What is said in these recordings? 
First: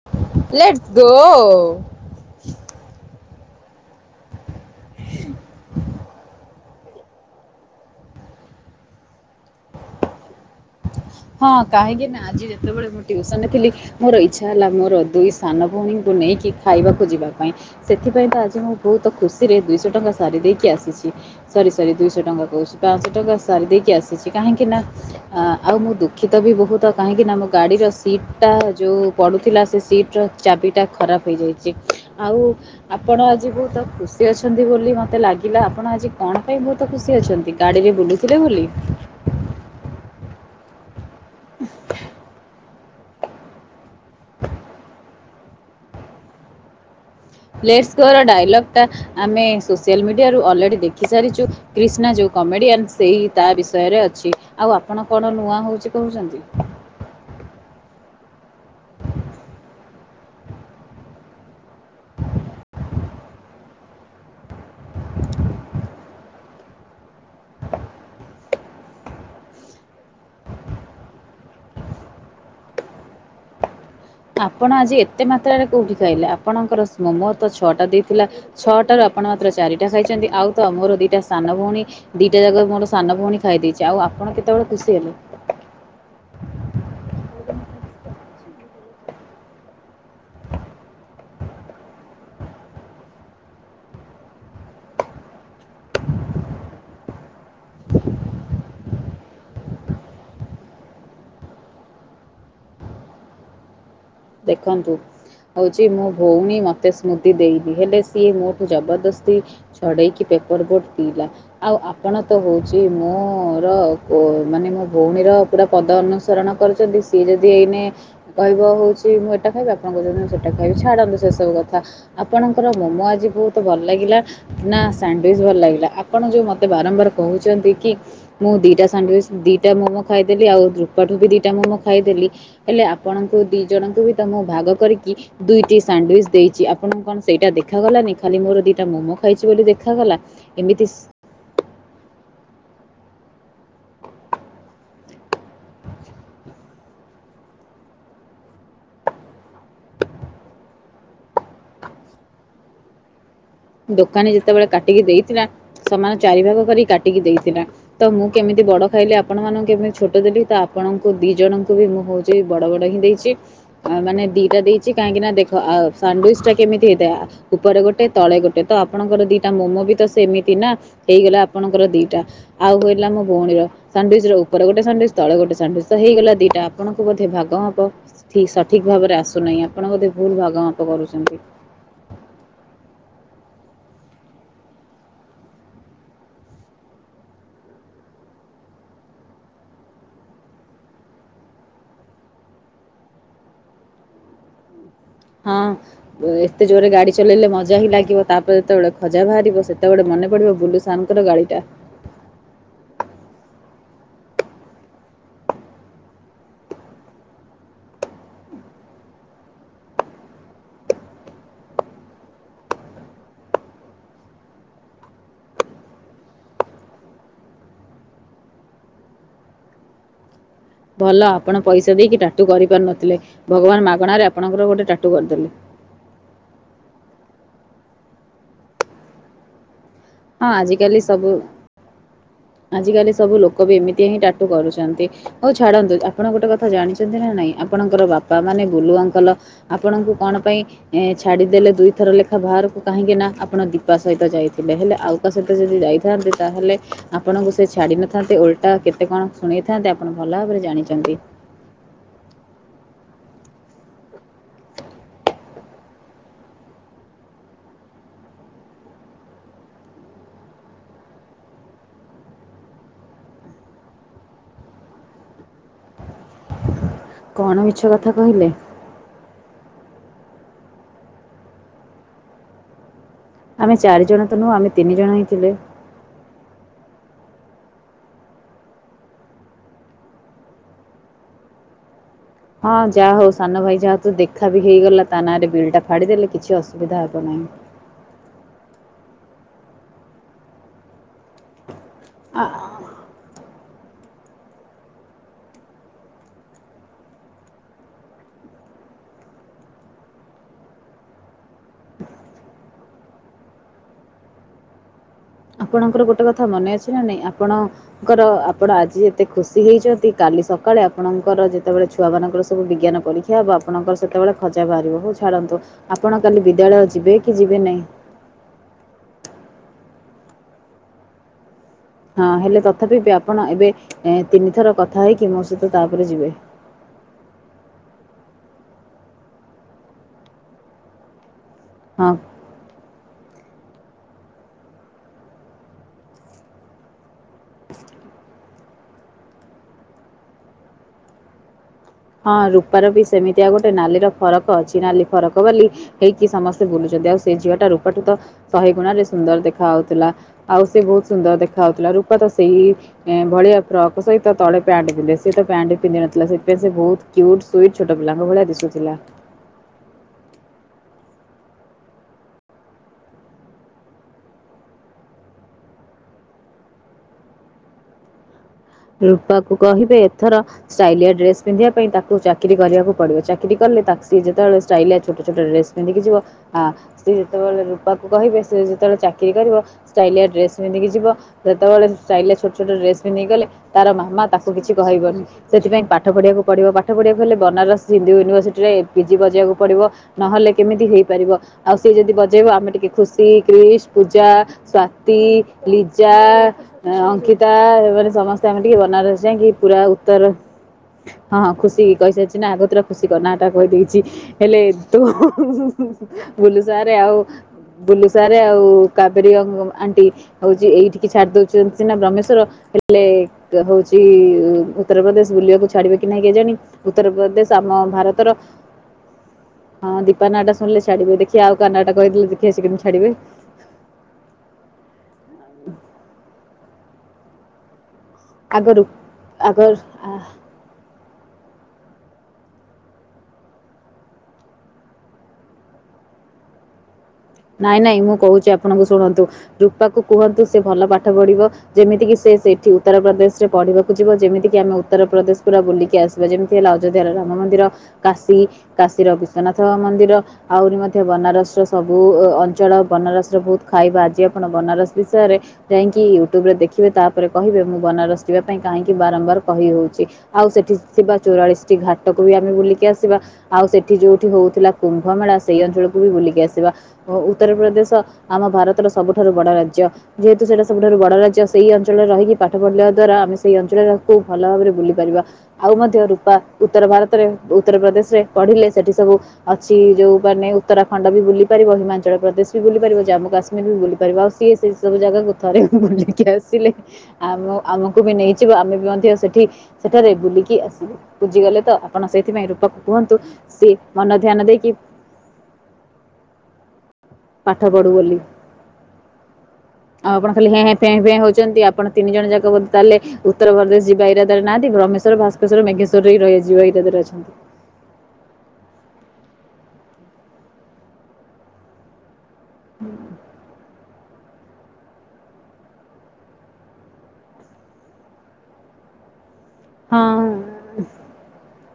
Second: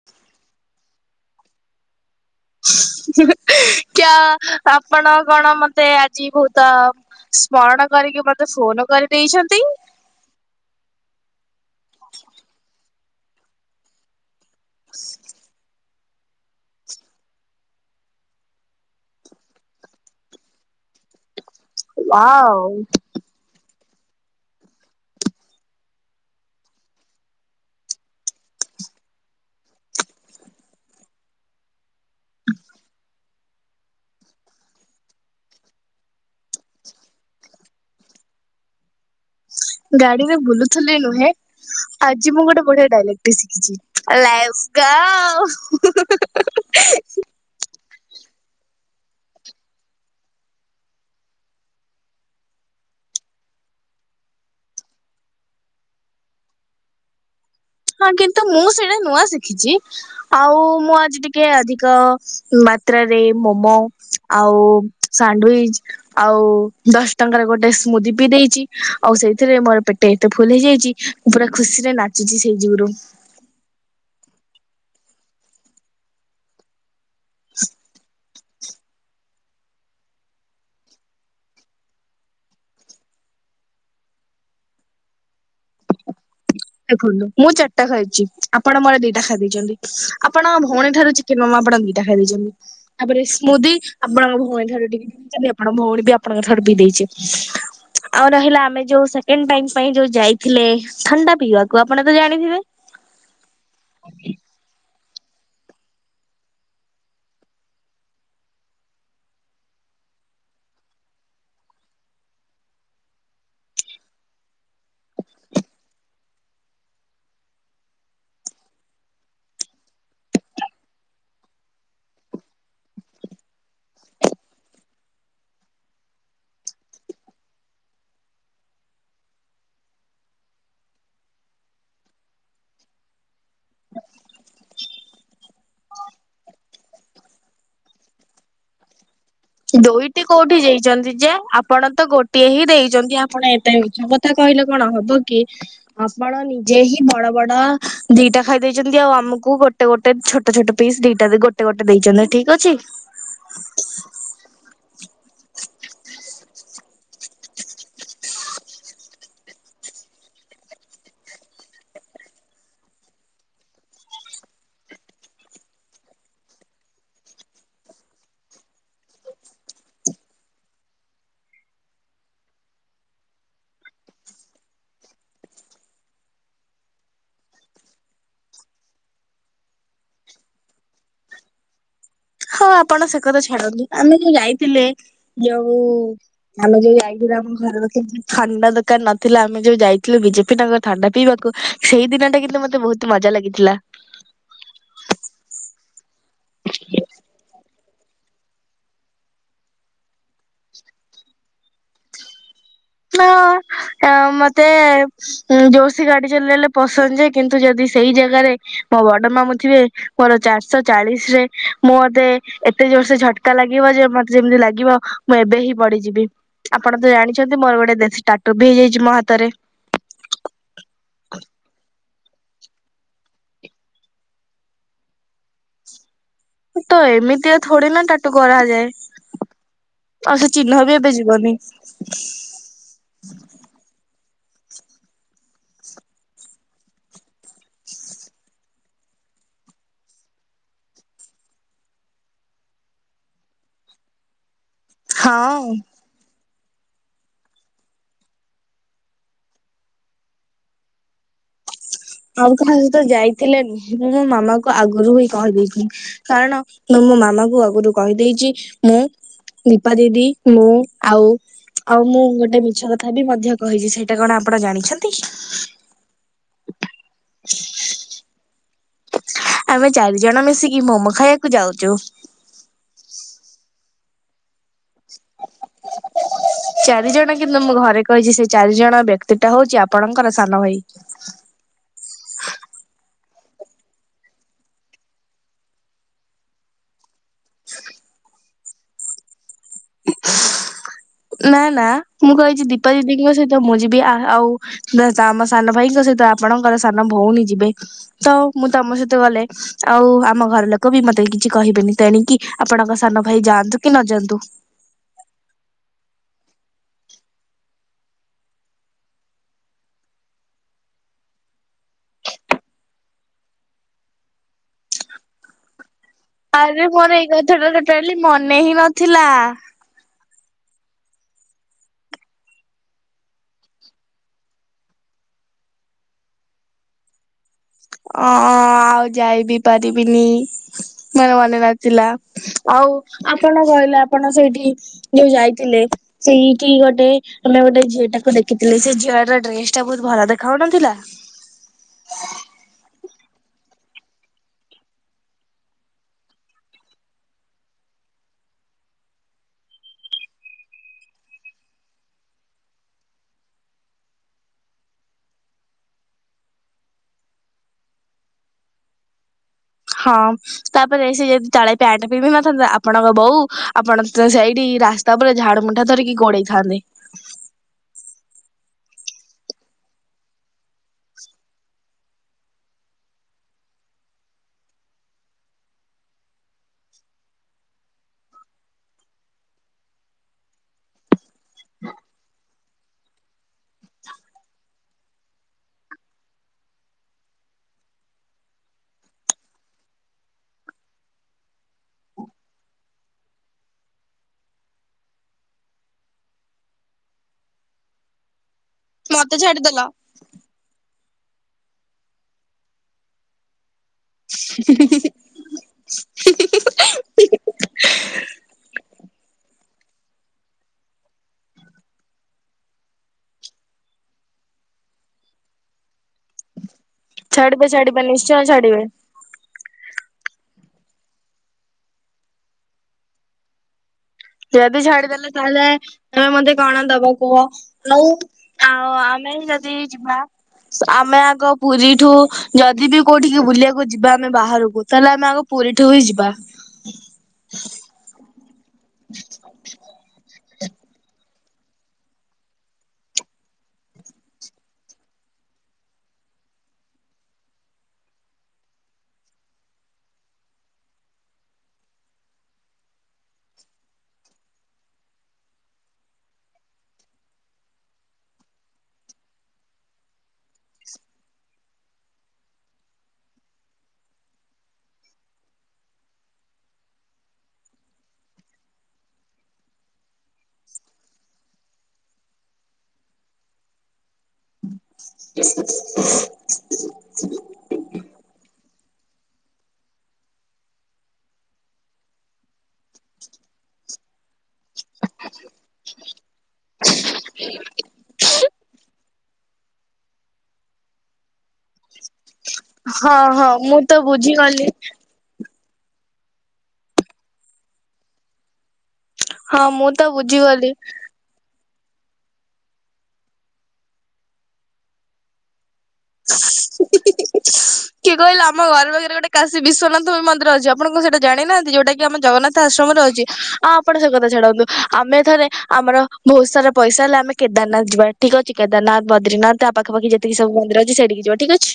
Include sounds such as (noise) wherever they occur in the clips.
(inaudible) Let's go. କ୍ୟା ଆପଣ କଣ ମତେ ଆଜି ବହୁତ ତ ସ୍ମରଣ କରିକି ମତେ ଫୋନ କରିଦେଇଛନ୍ତି। ହଁ କାହିଁକି ନା ଆଜି ଯେତେବେଳେ ମୁଁ ଟିଉସନରେ ଥିଲି ମୋର ଇଚ୍ଛା ହେଲା ମୋର ଦୁଇ ସାନ ଭଉଣୀଙ୍କୁ ନେଇକି ଖାଇବାକୁ ଯିବା ପାଇଁ ସେଥିପାଇଁ ତ ଆଜି ମୁଁ ବହୁତ ଖୁସିରେ ଦୁଇଶହ ଟଙ୍କା ସାରି ଦେଇକି ଆସିଚି। ଚି ସରି ସରି ଦୁଇଶହ ଟଙ୍କା ୱାଓ କହୁଛି ପାଂଶହ ଟଙ୍କା ସାରି ଦେଇକି ଆସିଛି କାହିଁକି ନା ପା ଆଉ ମୁଁ ଦୁଃଖିତ ବି ବହୁତ କାହିଁକିନା ମୋ ଗାଡ଼ିର ସିଟ୍ ଟା ଯୋଉ ପଡ଼ିଥିଲା ସେ ସିଟ୍ ର ଚାବିଟା ଖରାପ ହେଇଯାଇଚି ଆଉ ଆପଣ ଆଜି ବହୁତ ଖୁସି ଅଛନ୍ତି ବୋଲି ମତେ ଲାଗିଲା ଆପଣ ଆଜି କଣ ପାଇଁ ବହୁତ ଖୁସି ଅଛନ୍ତି। ଗାଡ଼ିରେ ବୁଲୁଥିଲେ ବୋଲି। ଗାଡିରେ ବୁଲୁଥିଲି ନୁହେଁ (inaudible) ଆଜି ମୁଁ ଗୋଟେ ବଢିଆ ଡାଇଲେକ୍ଟ ଶିଖିଛି ଏ ଲାଇଫ୍ ଗୋ (inaudible) ୟେସ ତୋର ଡାଇଲଗ୍ ଟା ଆମେ ସୋସିଆଲ ମିଡିଆରୁ ଅଲରେଡ଼ି ଦେଖି ସାରିଚୁ କ୍ରିଷ୍ଣା ଯୋଉ କମେଡିଆନ୍ ସେଇ ତା ବିଷୟରେ ଅଛି। ଆଉ ଆପଣ କଣ ନୂଆ ହଉଚି କହୁଚନ୍ତି। ହଁ କିନ୍ତୁ ମୁଁ ସେଇଟା ନୂଆ ଶିଖିଚି ଆଉ ମୁଁ ଆଜି ଟିକେ ଆଜି କ ମାତ୍ରାରେ ମୋମୋ ଆଉ ସାଣ୍ଡୱିଚ ଆଉ ଦଶ ଟଙ୍କାରେ ଗୋଟେ ସ୍ମୁଦି ପି ଦେଇଛି ଆଉ ସେଇଥିରେ ମୋର ପେ ଟ ତ ଫୁଲ ହେଇଯାଇଚି ମୁଁ ପୁରା ଖୁସିରେ ନାଚୁଛି ସେଇ ଯୁଗୁରୁ। ଆପଣ ଆଜି ଏତେ ମାତ୍ରାରେ କୋଉଠି ଖାଇଲେ ଆପଣଙ୍କର ସ ମୋମୋ ତ ଛଅଟା ଦେଇଥିଲା ଛଅଟାରୁ ଆପଣ ମାତ୍ର ଚାରିଟା ଖାଇଛନ୍ତି ଆଉ ତ ମୋର ଦି ଟା ସାନ ଭଉଣୀ ଦିଟା ଜାକ ମୋର ସାନ ଭଉଣୀ ଖାଇ ଦେଇଚି ଆଉ ଆପଣ କେତେବେଳେ ଖୁସି ହେଲେ। ଦେଖନ୍ତୁ ମୁଁ ଚାରିଟା ଖାଇଛି ଆପଣ ମୋର ଦିଟା ଖାଇଦେଇଛନ୍ତି ଆପଣ ଭଉଣୀ ଠାରୁ ଚି କି ମୋ ମା ଫଟା ଦିଟା ଖାଇ ଦେଇଚନ୍ତି। ତାପରେ ସ୍ମୁଦି ଆପଣଙ୍କ ଭଉଣୀ ଥରେ ଟିକେ (inaudible) ଆପଣଙ୍କ ଭଉଣୀ ବି ଆପଣଙ୍କ ଠାରୁ ପି ଦେଇଚି। ଆଉ ରହିଲା ଆମେ ଯୋଉ ସେକେଣ୍ଡ ଟାଇମ୍ ପାଇଁ ଯୋଉ ଯାଇଥିଲେ ଥଣ୍ଡା ପିଇବାକୁ ଆପଣ ତ ଜାଣିଥିବେ। ଦେଖନ୍ତୁ। ହଉଚି ମୋ ଭଉଣୀ ମୋତେ ସ୍ମୃତି ଦେଇନି ହେଲେ ସିଏ ମୋଠୁ ଜବରଦସ୍ତି ଛଡେଇକି ପେପର ବୋଟ ପିଇଲା। ଆଉ ଆପଣ ତ ହଉଚି ମୋର କ ମାନେ ମୋ ଭଉଣୀର ପୁରା ପଦ ଅନୁସରଣ କରୁଚନ୍ତି ସିଏ ଯଦି ଏଇନେ କହିବ ହଉ ଚି ମୁଁ ଏଟା ଖାଇବି ଆପଣ କହିବେ ମୁଁ ସେଟା ଖାଇବି ଛାନ୍ତୁ ସେସବୁ କଥା। ଆପଣଙ୍କର ମୋମୋ ଆଜି ବହୁତ ଭଲ ଲାଗିଲା। ନା ସାଣ୍ଡୱିଚ୍ ଭଲ ଲାଗିଲା ଆପଣ ଯୋଉ ମତେ ବାରମ୍ବାର କହୁଚନ୍ତି କି? ମୁଁ ଦିଇଟା ସାଣ୍ଡୱିଚ ଦିଇଟା ମୋମୋ ଖାଇଦେଲି ଆଉ ର୍ରୋପାଠୁ ବି ଦିଟା ମୋମୋ ଖାଇଦେଲି ହେଲେ ଆପଣଙ୍କୁ ଦି ଜଣଙ୍କୁ ବି ତ ମୁଁ ଭାଗ କରିକି ଦୁଇଟି ସାଣ୍ଡୱିଚ ଦେଇଛି ଆପଣଙ୍କୁ କଣ ସେଇଟା ଦେଖାଗଲଲାନି ଖାଲି ମୋର ଦିଟା ମୋମୋ ଖାଇଛି ବୋଲି ଦେଖାଗଲା ଦୁଇଟି କୋଉଠି ଏମିତି ଦେଇଚନ୍ତି ଯେ ଆ ପଣ ତ ଗୋଟିଏ ହିଁ ଦେଇ ଚନ୍ତି ଆପଣ ଏତେ ମିଛ କଥା କହିଲେ କଣ ହବ କି? ଆପଣ ନିଜେ ହିଁ ବଡ ବଡ ଦିଟା ଖାଇ ଦେଇଚନ୍ତି ଆଉ ଆମକୁ ଗୋ ଟେ ଗୋଟେ ଛୋଟ ଛୋଟ ପିସ୍ ଦିଟା ଗୋଟେ ଗୋଟେ ଦେଇଚନ୍ତି ଠିକ ଅଛି। ଦୋକାନୀ ଯେତେବେଳେ କାଟିକି ଦେଇଥିଲା ସମାନ ଚାରି ଭାଗ କରିକି କାଟିକି ଦେଇଥିଲା। ତ ମୁଁ କେମିତି ବଡ ଖାଇଲି ଆପଣ ମାନଙ୍କୁ କେମିତି ଛୋଟ ଦେଲିି ତ ଆପଣଙ୍କୁ ଦି ଜଣଙ୍କୁ ବି ମୁଁ ହଉ ଚି ବଡ ବଡ ହିଁ ଦେଇଚି। ଆ ମାନେ ଦିଟା ଦେଇଚି କାହିଁକି ନା ଦେଖ ଆଉ ସାଣ୍ଡୱିଚ ଟା କେମିତି ହେଇଥାଏ ଆ ଉପରେ ଗୋଟେ ତଳେ ଗୋ ସେତ ତ ଆପଣଙ୍କର ଦିଟା ମୋମୋ ବି ତ ସେମିତି ନା ହେଇଗଲା ଆପଣଙ୍କର ଦିଟା। ଆଉ କହିଲା ମୋ ଭଉଣୀର ସାଣ୍ଡିଚ ର ଉପରେ ଗୋଟେ ସାଣ୍ଡିଚ ତଳେ ଗୋଟେ ସାଣ୍ଡିଚ ହେଇଗଲା ଦିଟା ଆପଣଙ୍କୁ ମଧ୍ୟ ଭାଗ ହବ। ଠିକ ସଠିକ୍ ଭାବରେ ଆସୁନାହିଁ ଆପଣ ବୋଧେ ଭୁଲ ଭାଗ ମାପ କରୁଛନ୍ତି। ହଁ ଆପଣ ସେ କଥା ଛାଡନ୍ତୁ ଆମେ ଯୋଉ ଯାଇଥିଲେ ଯୋଉ ଆମେ ଯୋଉ ଯାଇଥିଲୁ ଆମ ଘରର କେମତି ଖଥଣ୍ଡା ଦରକାର ନଥିଲା ଆମେ ଯୋଉ ଯାଇଥିଲୁ ବିଜେପି ନଗର ଥଣ୍ଡା ପିଇବାକୁ ସେଇ ଦିନ ଟା କିନ୍ତୁ ମତେ ବହୁତ ମଜା ଲାଗିଥିଲା। ହଁ। ଏତେ ଜୋରରେ ଗାଡି ଚଲେଇଲେ ମଜା ହିଁ ଲାଗିବ ତାପରେ ଯେତେବେଳେ ଖଜା ବାହାରିବ ସେତେବେଳେ ମନେ ପଡିବ ବୁଲସ ଶାନଙ୍କର ଗାଳି ଟା ହଁ ମତେ ଉଁ ଜୋରସି ଗାଡି ଚଲେଇଲେ ପସନ୍ଦ ଯେ କିନ୍ତୁ ଯଦି ସେଇ ଜାଗାରେ ମୋ ବଡ ମାମୁ ଥିବେ ମୋର ଚାରିଶହ ଚାଳିଶ ରେ ମୁଁ ମତେ ଏତେ ଜୋର ସେ ଝଟକା ଲାଗିବ ଯେ ମତେ ଯେମିତି ଲାଗିବ ମୁଁ ଏବେ ହିଁ ବଢିଯିବି ଆପଣ ତ ଜାଣିଛନ୍ତି ମୋର ଗୋଟେ ଦେଶୀ ଟାଟୁ ବି ହେଇଯାଇଛି ମୋ ହାତରେ। ଭଲ ଆପଣ ପଇସା ଦେଇକି ଟାଟୁ କରିପାରୁ ନଥିଲେ ଭଗବାନ ମାଗଣାରେ ଆପଣଙ୍କର ଗୋଟେ ଟାଟୁ କରିଦେଲେ। ତ ଏମିତିଆ ଥରେ ନା ଟାଟୁ କରାଯାଏ। ଆଉ ହଁ ଚିହ୍ନ ବି ଆଜିକାଲି ଏବେ ସବୁ ଯିବିନ। ଆଜିକାଲି ସବୁ ଲୋକ ବି ଏମିତି ହିଁ ଟାଟୁ କରୁଛନ୍ତି। ହଉ ଛାଡନ୍ତୁ ଆପଣ ଗୋଟେ କଥା ଜାଣିଛନ୍ତି ନା ନାଇଁ। ଆପଣଙ୍କର ବାପା ମାନେ ବୁଲୁ ଅଙ୍କଲ ଆପଣଙ୍କୁ କଣ ପାଇଁ ଏ ଛାଡିଦେଲେ ଦୁଇଥର ଲେଖା ବାହାରକୁ କାହିଁକି ନା ଆପଣ ଦୀପା ସହିତ ଯାଇଥିଲେ ହେଲା। ଆଉ କା ସହିତ ହଁ। ଯଦି ଯାଇଥାନ୍ତି ତାହେଲେ ଆପଣଙ୍କୁ ସେ ଛାଡି ନଥାନ୍ତେ ଓଲ୍ଟା କେତେ କଣ ଶୁଣେଇଥାନ୍ତେ ଆପଣ ଭଲ ଭାବରେ ଜାଣିଛନ୍ତି। ଆଉ କାହା ସହିତ ଯାଇଥିଲେନି ମୁଁ ମୋ ମାମା କୁ ଆଗରୁ ହିଁ କହିଦେଇଛି। କାରଣ ମୁଁ ମୋ ମାମା କ ଆଗରୁ କହିଦେଇଛି। ମୁଁ ଦୀପା ଦିଦି, ମୁଁ ଆଉ ଆଉ ମୁଁ ଗୋଟେ ମିଛ କଥା ବି ମଧ୍ୟ କହିଛି ସେଇଟା କଣ ଆପଣ ଜାଣିଛନ୍ତି? କଣ ମିଛ କଥା କହିଲେ? ଆମେ ଚାରି ଜଣ ମିଶିକି ମୋମୋ ଖାଇବାକୁ ଯାଉଛୁ। ଆମେ ଚାରି ଜଣ ତ ନୁଁହ ଆମେ ତିନି ଜଣ ହିଁ ଥିଲୁ। ଚାରି ଜଣ କିନ୍ତୁ ମୁଁ ଘରେ କହିଛି, ସେ ଚାରି ଜଣ ବ୍ୟକ୍ତି ଟା ହଉଛି ଆପଣଙ୍କର ସାନ ଭାଇ। ହଁ, ଯାହା ହଉ ସାନ ଭାଇ ଯାହା ତୁ ଦେଖା ବି ହେଇଗଲା ତା ନାଁରେ ବିଲ ଟା ଫାଡ଼ିଦେଲେ କିଛି ଅସୁବିଧା ହବ ନାହିଁ। ନା ନା, ମୁଁ କହିଛି ଦୀପା ଦିଦିଙ୍କ ସହିତ ମୁଁ ଯିବି ଆଉ। ଆମ ସାନ ଭାଇଙ୍କ ସହିତ ଆପଣଙ୍କର ସାନ ଭଉଣୀ ଯିବେ ତ ମୁଁ ତମ ସହିତ ଗଲେ ଆଉ ଆମ ଘର ଲୋକ ବି ମତେ କିଛି କହିବେନି ତେଣିକି ଆପଣଙ୍କ ସାନ ଭାଇ ଯାଆନ୍ତୁ କି ନଯାଆନ୍ତୁ। ଆପଣଙ୍କର ଗୋଟେ କଥା ମନେ ଅଛି ନା ନାହିଁ ଆପଣ ଙ୍କର ଆପଣ ଆଜି ଏତେ ଖୁସି ହେଇଛନ୍ତି। କାଲି ସକାଳେ ଆପଣଙ୍କର ଯେତେବେଳେ ଛୁଆ ମାନଙ୍କର ସବୁ ବିଜ୍ଞାନ ପା ଦେଖା ହବ ଆପଣଙ୍କର ସେତେବେଳେ ଖଜା ବାହାରିବ। ହଉ ଛାଡ଼ନ୍ତୁ ଆପଣ କାଲି ବିଦ୍ୟାଳୟ ଯିବେ କି ଯିବେ ନାହିଁ? ବୋଲି ମନେ ହିଁ ନଥିଲା। ହଁ, ହେଲେ ତଥାପି ବି ଆପଣ ଏବେ ତିନି ଥର କଥା ହେଇକି ମୋ ସହିତ ତାପରେ ଯିବେ। ହ ଆଉ ଯାଇ ବିି ପାରିବିନି। ମୋର ମନେ ନଥିଲା। ହଁ ଆଉ ଆପଣ କହିଲେ, ଆପଣ ସେଇଠି ଯୋଉ ଯାଇଥିଲେ ସେଇଠି ଗୋଟେ ଆମେ ଗୋଟେ ଝିଅ ଟାକୁ ଦେଖିଥିଲି ସେ ଝିଅ ର ଡ୍ରେସ ଟା ବହୁତ ଭଲ ଦେଖାଉନଥିଲା। ହଁ ରୂପାର ବି ସେମିତିଆଉ ଗୋଟେ ନାଲିର ଫରକ ଅଛି ନାଲି ଫରକ ବୋଲି ହେଇକି ସମସ୍ତେ ବୁଲୁଛନ୍ତି। ଆଉ ସେ ଝିଅ ଟା ରୂପାଠୁ ତ ଶହେ ଗୁଣରେ ସୁନ୍ଦର ଦେଖା ହଉଥିଲା। ଆଉ ସେ ବହୁତ ସୁନ୍ଦର ଦେଖା ହଉଥିଲା। ରୂପା ତ ସେଇ ଭଳିଆ ଫ୍ରକ୍ ସହିତ ତଳେ ପ୍ୟାଣ୍ଟ ପିନ୍ଧେ ସେ ତ ପ୍ୟାଣ୍ଟ ପିନ୍ଧ ନଥିଲା ସେ- ବହୁତ କ୍ୟୁଟ ସ୍ବିଟ ଛୋଟ ପିଲାଙ୍କ ଭଳିଆ ଦିସୁଥିଲା। ହଁ। ତାପରେ ସେ ଯଦି ତାଳେ ପ୍ୟାଣ୍ଟ ପିନ୍ଧିିନଥାନ୍ତା, ଆପଣଙ୍କ ବୋଉ ଆପଣ ସେଇଠି ରାସ୍ତା ତାପରେ ଝାଡ ମୁଠା ଧରିକି ଗୋଡେଇଥାନ୍ତେ। ରୂପା କୁ କହିବେ ଏଥର ଷ୍ଟାଇଲିଆ ଡ୍ରେସ୍ ପିନ୍ଧିବା ପାଇଁ ତାକୁ ଚାକିରି କରିବାକୁଡିବ। ଚାକିରୀ କଲେ ତାକୁ ସିଏ ଯେତେବେଳେ ଷ୍ଟାଇଲିଆ ଛୋଟ ଛୋଟ ଡ୍ରେସ ପିନ୍ଧିକି ଯିବ। ଆ ସେ ଯେତେବେଳେ ରୂପାକୁ କହିବେ ସେ ଯେତେବେଳେ ଚାକିରି କରିବ ଷ୍ଟାଇଲିଆ ଡ୍ରେସ ବି ପିନ୍ଧିକି ଯିବ। ଯେତେବେଳେ ଷ୍ଟାଇଲିଆ ଛୋଟ ଛୋଟ ଡ୍ରେସ ବି ପିନ୍ଧିକି ଗଲେ ତାର ମାମା ତାକୁ କିଛି କହିବନି। ସେଥିପାଇଁ ପାଠ ପଢ଼ିବାକୁ ପଢିବ। ପାଠ ପଢ଼ିବାକୁ ହେଲେ ବନାରସ ହିନ୍ଦୁ ୟୁନିଭର୍ସିଟିରେ ପି ଜି ବଜେଇବାକୁ ପଡ଼ିବ। ନହେଲେ କେମିତି ହେଇପାରିବ। ଆଉ ସିଏ ଯଦି ବଜେଇବ ଆମେ ଟିକେ ଖୁସି, କ୍ରିଶ୍, ପୂଜା ସ୍ଵାତୀ, ଲିଜା, ଅଙ୍କିତା ଏମାନେ ସମସ୍ତ ତ ଆମେ ଟିକେ ବନାରସ ମତେ ଯାଇକି ପୁରା ଛାଡିଦେଲ। ତର ହଁ ଖୁସି କହିସାରିଚି ନା। ଆଗତୁରା ଖୁସି କର ନାଁ ଟା କହିଦେଇ ଚି ହେଲେ ତୁ ବୁଲୁ ସାରେ ଆଉ ବୁଲୁ ସାରେ ଆଉ କାବେରୀ ଅ-ଆଣ୍ଟି ହଉଚି ଏଇଠିକି ଛାଡି ଦଉଚନ୍ତି ସିନା ବ୍ରହ୍ମେମେଶ୍ଵର ହେଲେ କ୍ ହଉଚି ଉତ୍ତରପ୍ରଦେଶ ବୁଲିବାକୁ ଛାଡିବେ କି ନାହିଁ କେ କେଜାଣି। ଉତ୍ତରପ୍ରଦେଶ ଛାଡିବେ ଆମ ଛାଡିବେ ଭାରତର ନିଶ୍ଚୟ ଛାଡିବେ ହଁ ଦୀପା ନାଁ ଟା ଶୁଣିଲେ ଛାଡିବେ। ଦେଖିବା ଆଉ କାହା ନାଁ ଟା କହିଥିଲେ ଦେଖିଆ ସେ କେମିତି ଛାଡିବେ? ଯଦି ଛାଡିଦେଲେ ତାହେଲେ ତମେ ମତେ କଣ ଦବ କୁହ। ନଉ ଆଗରୁ ଆଉ ଆମେ ଆଗ ଯଦି ଯିବା ଆମେ ଆଗ ପୁରୀଠୁ ଯଦି ବି କୋଉଠିକି ବୁଲିବାକୁ ଯିବା ଆମେ ବାହାରକୁ। ତାହେଲେ ଆମେ ଆଗ ପୁରୀ ଠୁ ହି ଯିବା। ନାଇଁ ନାଇଁ ମୁଁ କହୁଚି ଆପଣଙ୍କୁ ଶୁଣନ୍ତୁ। ରୂପାକୁ କୁହନ୍ତୁ ସେ ଭଲ ପାଠ ପଢ଼ିବ। ଯେମିତିକି ସେ ସେଇଠି ଉତ୍ତର ପ୍ର୍ରଦେଶରେ ପଢିବାକୁ ଯିବ। ଯେମିତି କି ଆମେ ଉତ୍ତର ପ୍ରଦେଶ ପୁରା ବୁଲିକି ଆସି ବା ଯେମିତି ହେଲା ଅଯୋଧ୍ୟାର ରାମ ମନ୍ଦିର କାଶୀ କାଶୀର ବିଶ୍ଵନାଥ ମନ୍ଦିର ଆହୁରି ମଧ୍ୟ ବନାରସର ସବ ବୁ ଅ ଅଞ୍ଚଳ ବନାରସର ବହୁତ ଖାଇବା। ଆଜି ଆପଣ ବନାରସ ବିଷୟରେ ଯାଇଁକି ୟୁଟ୍ୟୁବ ରେ ଦେଖିବେ ତା ପରେ କହିବେ ମୁଁ ବନାରସିଯିବା ପାଇଁ କାହିଁକି ବାରମ୍ବାର କହିହଉଚି? ଆଉ ସେଠି ଥିବା ଚଉରାଳିଶ ଟି ଘାଟକୁ ବି ଆମେ ବୁଲିକି ଆସିବା। ଆଉ ସେଠି ଯୋଉଠି ହଉଥିଲା କୁମ୍ଭମେଳା ସେଇ ଅଞ୍ଚଳକୁ ବି ବୁଲିକି ଆସିବା। ଓ ଉତ୍ତରପ୍ରଦେଶ ଆମ ଭାରତର ସବୁଠାରୁ ବଡ଼ ରାଜ୍ୟ। ଯେହେତୁ ସେଟା ସବୁଠାରୁ ବଡ ରାଜ୍ୟ ସେଇ ଅଞ୍ଚଳରେ ରହିକି ପାଠ ପଢିବା ଦ୍ଵାରା। ଆମେ ସେଇ ଅଞ୍ଚଳର କୁ ଭଲ ଭାବରେ ବୁଲି ପାରିବା। ଆଉ ମଧ୍ୟ ରୂପା ଉତ୍ତର ଭାରତରେ ଉତ୍ତର ପ୍ର୍ରଦେଶରେ ପଢିଲେ ସେଠି ସବୁ ଅଛି ଯୋଉ ମାନେ ଉତ୍ତରାଖଣ୍ଡ ବି ବୁଲି ପାରିବ। ହିମାଚଳ ପ୍ରଦେଶ ବୁଲି ପାରିବ ଜାମ୍ମୁ କାଶ୍ମୀର ବି ବୁଲି ପାରିବ। ଆଉ ସିଏ ଶ୍ ସେଇ ସବୁ ଜାଗାକୁ ଥରେ ବୁଲିକି ଆସିଲେ ଆମ ଆମକୁ ବି ନେଇଯିବ ଆମେ ବି ମଧ୍ୟ ସେଠି ସେଠାରେ ବୁଲିକି ଆସିବୁ। ବୁଝିଗଲେ ତ? ଆପଣ ସେଥିପାଇଁ ରୂପାକୁ ହଁ କୁହନ୍ତୁ ହଁ ସିଏ ମୁଁ ତ ମନ ଧ୍ୟାନ ବୁଝିଗଲି ଦେଇକି ପାଠ ପଢୁ ବୋଲି। ହଁ ମୁଁ ତ ଆଉ ଆପଣ ଖାଲି ହେଁ ବୁଝିଗଲି। ହେଁ ଫେଁ ଫେଁ ହଉଛନ୍ତି। ଆପଣ ତିନି ଜଣ ଯାକ ବୋଧେ ତାହେଲେ ଉତ୍ତରପ୍ରଦେଶ ଯିବା ଇରାଦାରେ ନାହାଁନ୍ତି। ବ୍ରହ୍ମେମେଶ୍ୱର ଭାସ୍ ଶ୍ୱର ମଘେଶ୍ୱରରେ ହି ରହିଯିବା ଇରାଦରେ ଅଛନ୍ତି। କିଏ କହିଲା ଆମ ଘର ପାଖରେ ଗୋଟେ କାଶୀ ବିଶ୍ୱନାଥ ବି ମନ୍ଦର ଅଛି। ଆପଣ କଣ ସେଇଟା ଜାଣିନାହାଁନ୍ତି ଯୋଉଟା କି ବି ଆମ ଜଗନ୍ନାଥ ଆଶ୍ରମରେ ରହିଚି। ଆପ୍ ଆପଣ ସେ କଥା ଛାଡନ୍ତୁ ଆମେ ଏଥରେ ଆମର ବହୁତ ସାରା ପଇସା ହେଲେ ଆମେ କେଦାରନାଥ ଯିବା। ଠିକ ଅଛି କେଦାରନାଥ ବଦ୍ରୀନାଥ ତା ପାଖାପାଖି ଯେତିକି ସବୁ ମନ୍ଦିର ହଁ ଅଛି ସେଇଠି ଯିବା ଠିକ୍ ଅଛି।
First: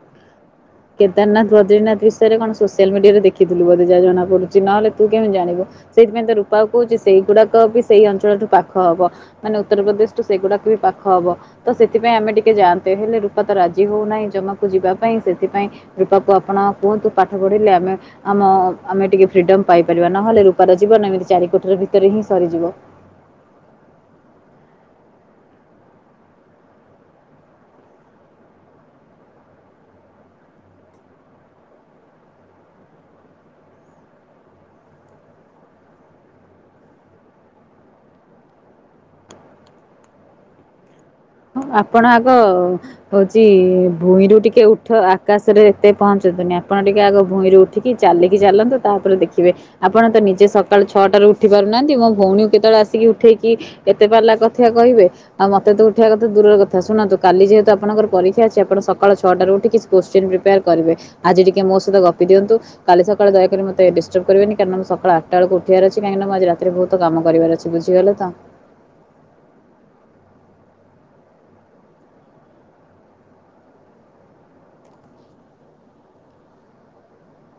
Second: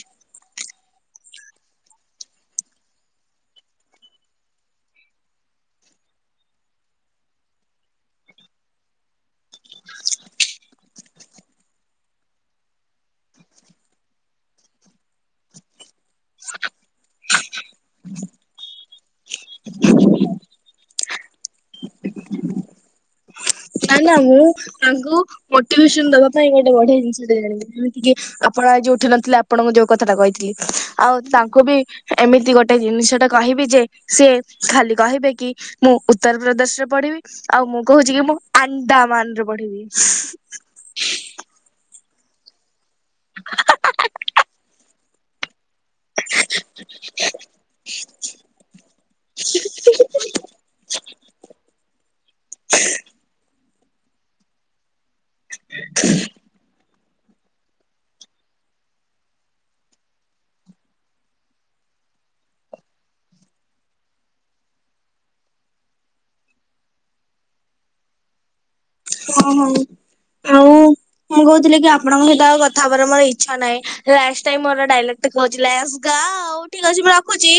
କେଦାରନାଥ ବଦ୍ରିନାଥ ବିଷୟରେ କଣ ସୋସିଆଲ ମିଡିଆରେ ଦେଖିଥିଲୁ ବୋଧେ ଯା ଜଣାପଡୁଛି। ନହେଲେ ତୁ କେମିତି ଜାଣିବୁ? ସେଇଥିପାଇଁ ତ ରୂପା କହୁଛି ସେଇଗୁଡାକ ବି ସେଇ ଅଞ୍ଚଳଠୁ ପାଖ ହବ। ମାନେ ଉତ୍ତରପ୍ରଦେଶ ଠୁ ସେଗୁଡାକ ବି ପାଖ ହବ। ତ ସେଥିପାଇଁ ଆମେ ଟିକେ ଯାଆନ୍ତେ। ହେଲେ ରୂପା ତ ରାଜି ହଉ ନାହିଁ ଜମାକୁ ଯିବା ପାଇଁ। ସେଥିପାଇଁ ରୁପା କୁ ଆପଣ କୁହନ୍ତୁ ପାଠ ପଢିଲେ ଆମେ ଆମ ଆମେ ଟିକେ ଫ୍ରିଡମ ପାଇପାରିବା। ନହେଲେ ରୂପାର ଜୀବନ ଏମିତି ଚାରି କୋଠରୀ ଭିତରେ ହିଁ ସରିଯିବ। ନାାଇ ନା ମୁଁ ତାଙ୍କୁ ମୋଟିଭେସନ ଦବା ପାଇଁ ଗୋଟେ ବଢିଆ ଜିନିଷ ଟ ଜାଣିବି ଯେମିତି କିି ଆପଣ ଆ ଯଉ ଉଠି ନଥିଲେ ଆପଣଙ୍କୁ ଯୋଉ କଥାଟା କହିଥିଲି। ଆଉ ତାଙ୍କୁ ବି ଏମିତି ଗୋଟେ ଜିନିଷ ଟା କହିବି ଯେ ସିଏ ଖାଲି କହିବେ କି! ମୁଁ ଉତ୍ତର ପ୍ର୍ରଦେଶ ରେ ପଢିବି ଆଉ ମୁଁ କହୁଛି କି ମୁଁ ଆଣ୍ଡାମାନ ରେ ପଢିବି। ହ ଆପଣ ଆଗ ହଉଛି ଭୂଇଁରୁ ଟିକେ ଉଠ ଆକାଶରେ ଏତେ ପହଞ୍ଚନ୍ତୁନି ଆପଣ ଟିକିେ ଆଗ ଭୁଇଁରୁ ଉଠିକି ଚାଲିକି ଚାଲନ୍ତୁ ତାପରେ ଦେଖିବେ। ଆପଣ ତ ନିଜେ ସକାଳୁ ଛଅଟାରୁ ଉଠି ପାରୁନାହାନ୍ତି ମୋ ଭଉଣୀ କେତେବେଳେ ଆସିକି ଉଠେଇକି ଏତେ ପା କଥାଆ କହିବେ ଆଉ ମତେ ତୁ ଉଠିଆ କଥାୁନ୍ତୁ କାଲି ଯେହେତୁ ଆଣର ପରୀକ୍ଷାଛି ଆଣ ସଳ ଛଅଟାରୁ ଉଠିକିଛି କୋଶ୍ଚିନ୍ ପ୍ରିେୟାର କରିବେ। ଆଜି ଟିକେ ମୋ ସହିତ ଗପି ଦିଅନ୍ତୁ। କାଲି ସକାଳେ ଦୟକରି ମତେ ଡିଷ୍ଟର୍ବ କରିବନି କାରଣ ମୁଁ ସକା ଆଟା ବେଳ ଉଠିବାରଛି କାହିକି ମୁଁ ଆଜି ରାତିରେ ବହୁ କାମ କରିବାର ଅଛି। ବୁଝିଗଲେ ତ ଓହୋ ଆଉ ହ ମୁଁ କହୁଥିଲି କି ଆପଣଙ୍କ ସହିତ ଆଉ କଥା ହବାର ମୋର ଇଚ୍ଛା ନାହିଁ। ଲାଷ୍ଟ ଟାଇମ ମୋର ଦାଇଲୋକ୍ କାଉ ଠିକ ଅଛି ମୁଁ ରଖୁଛି।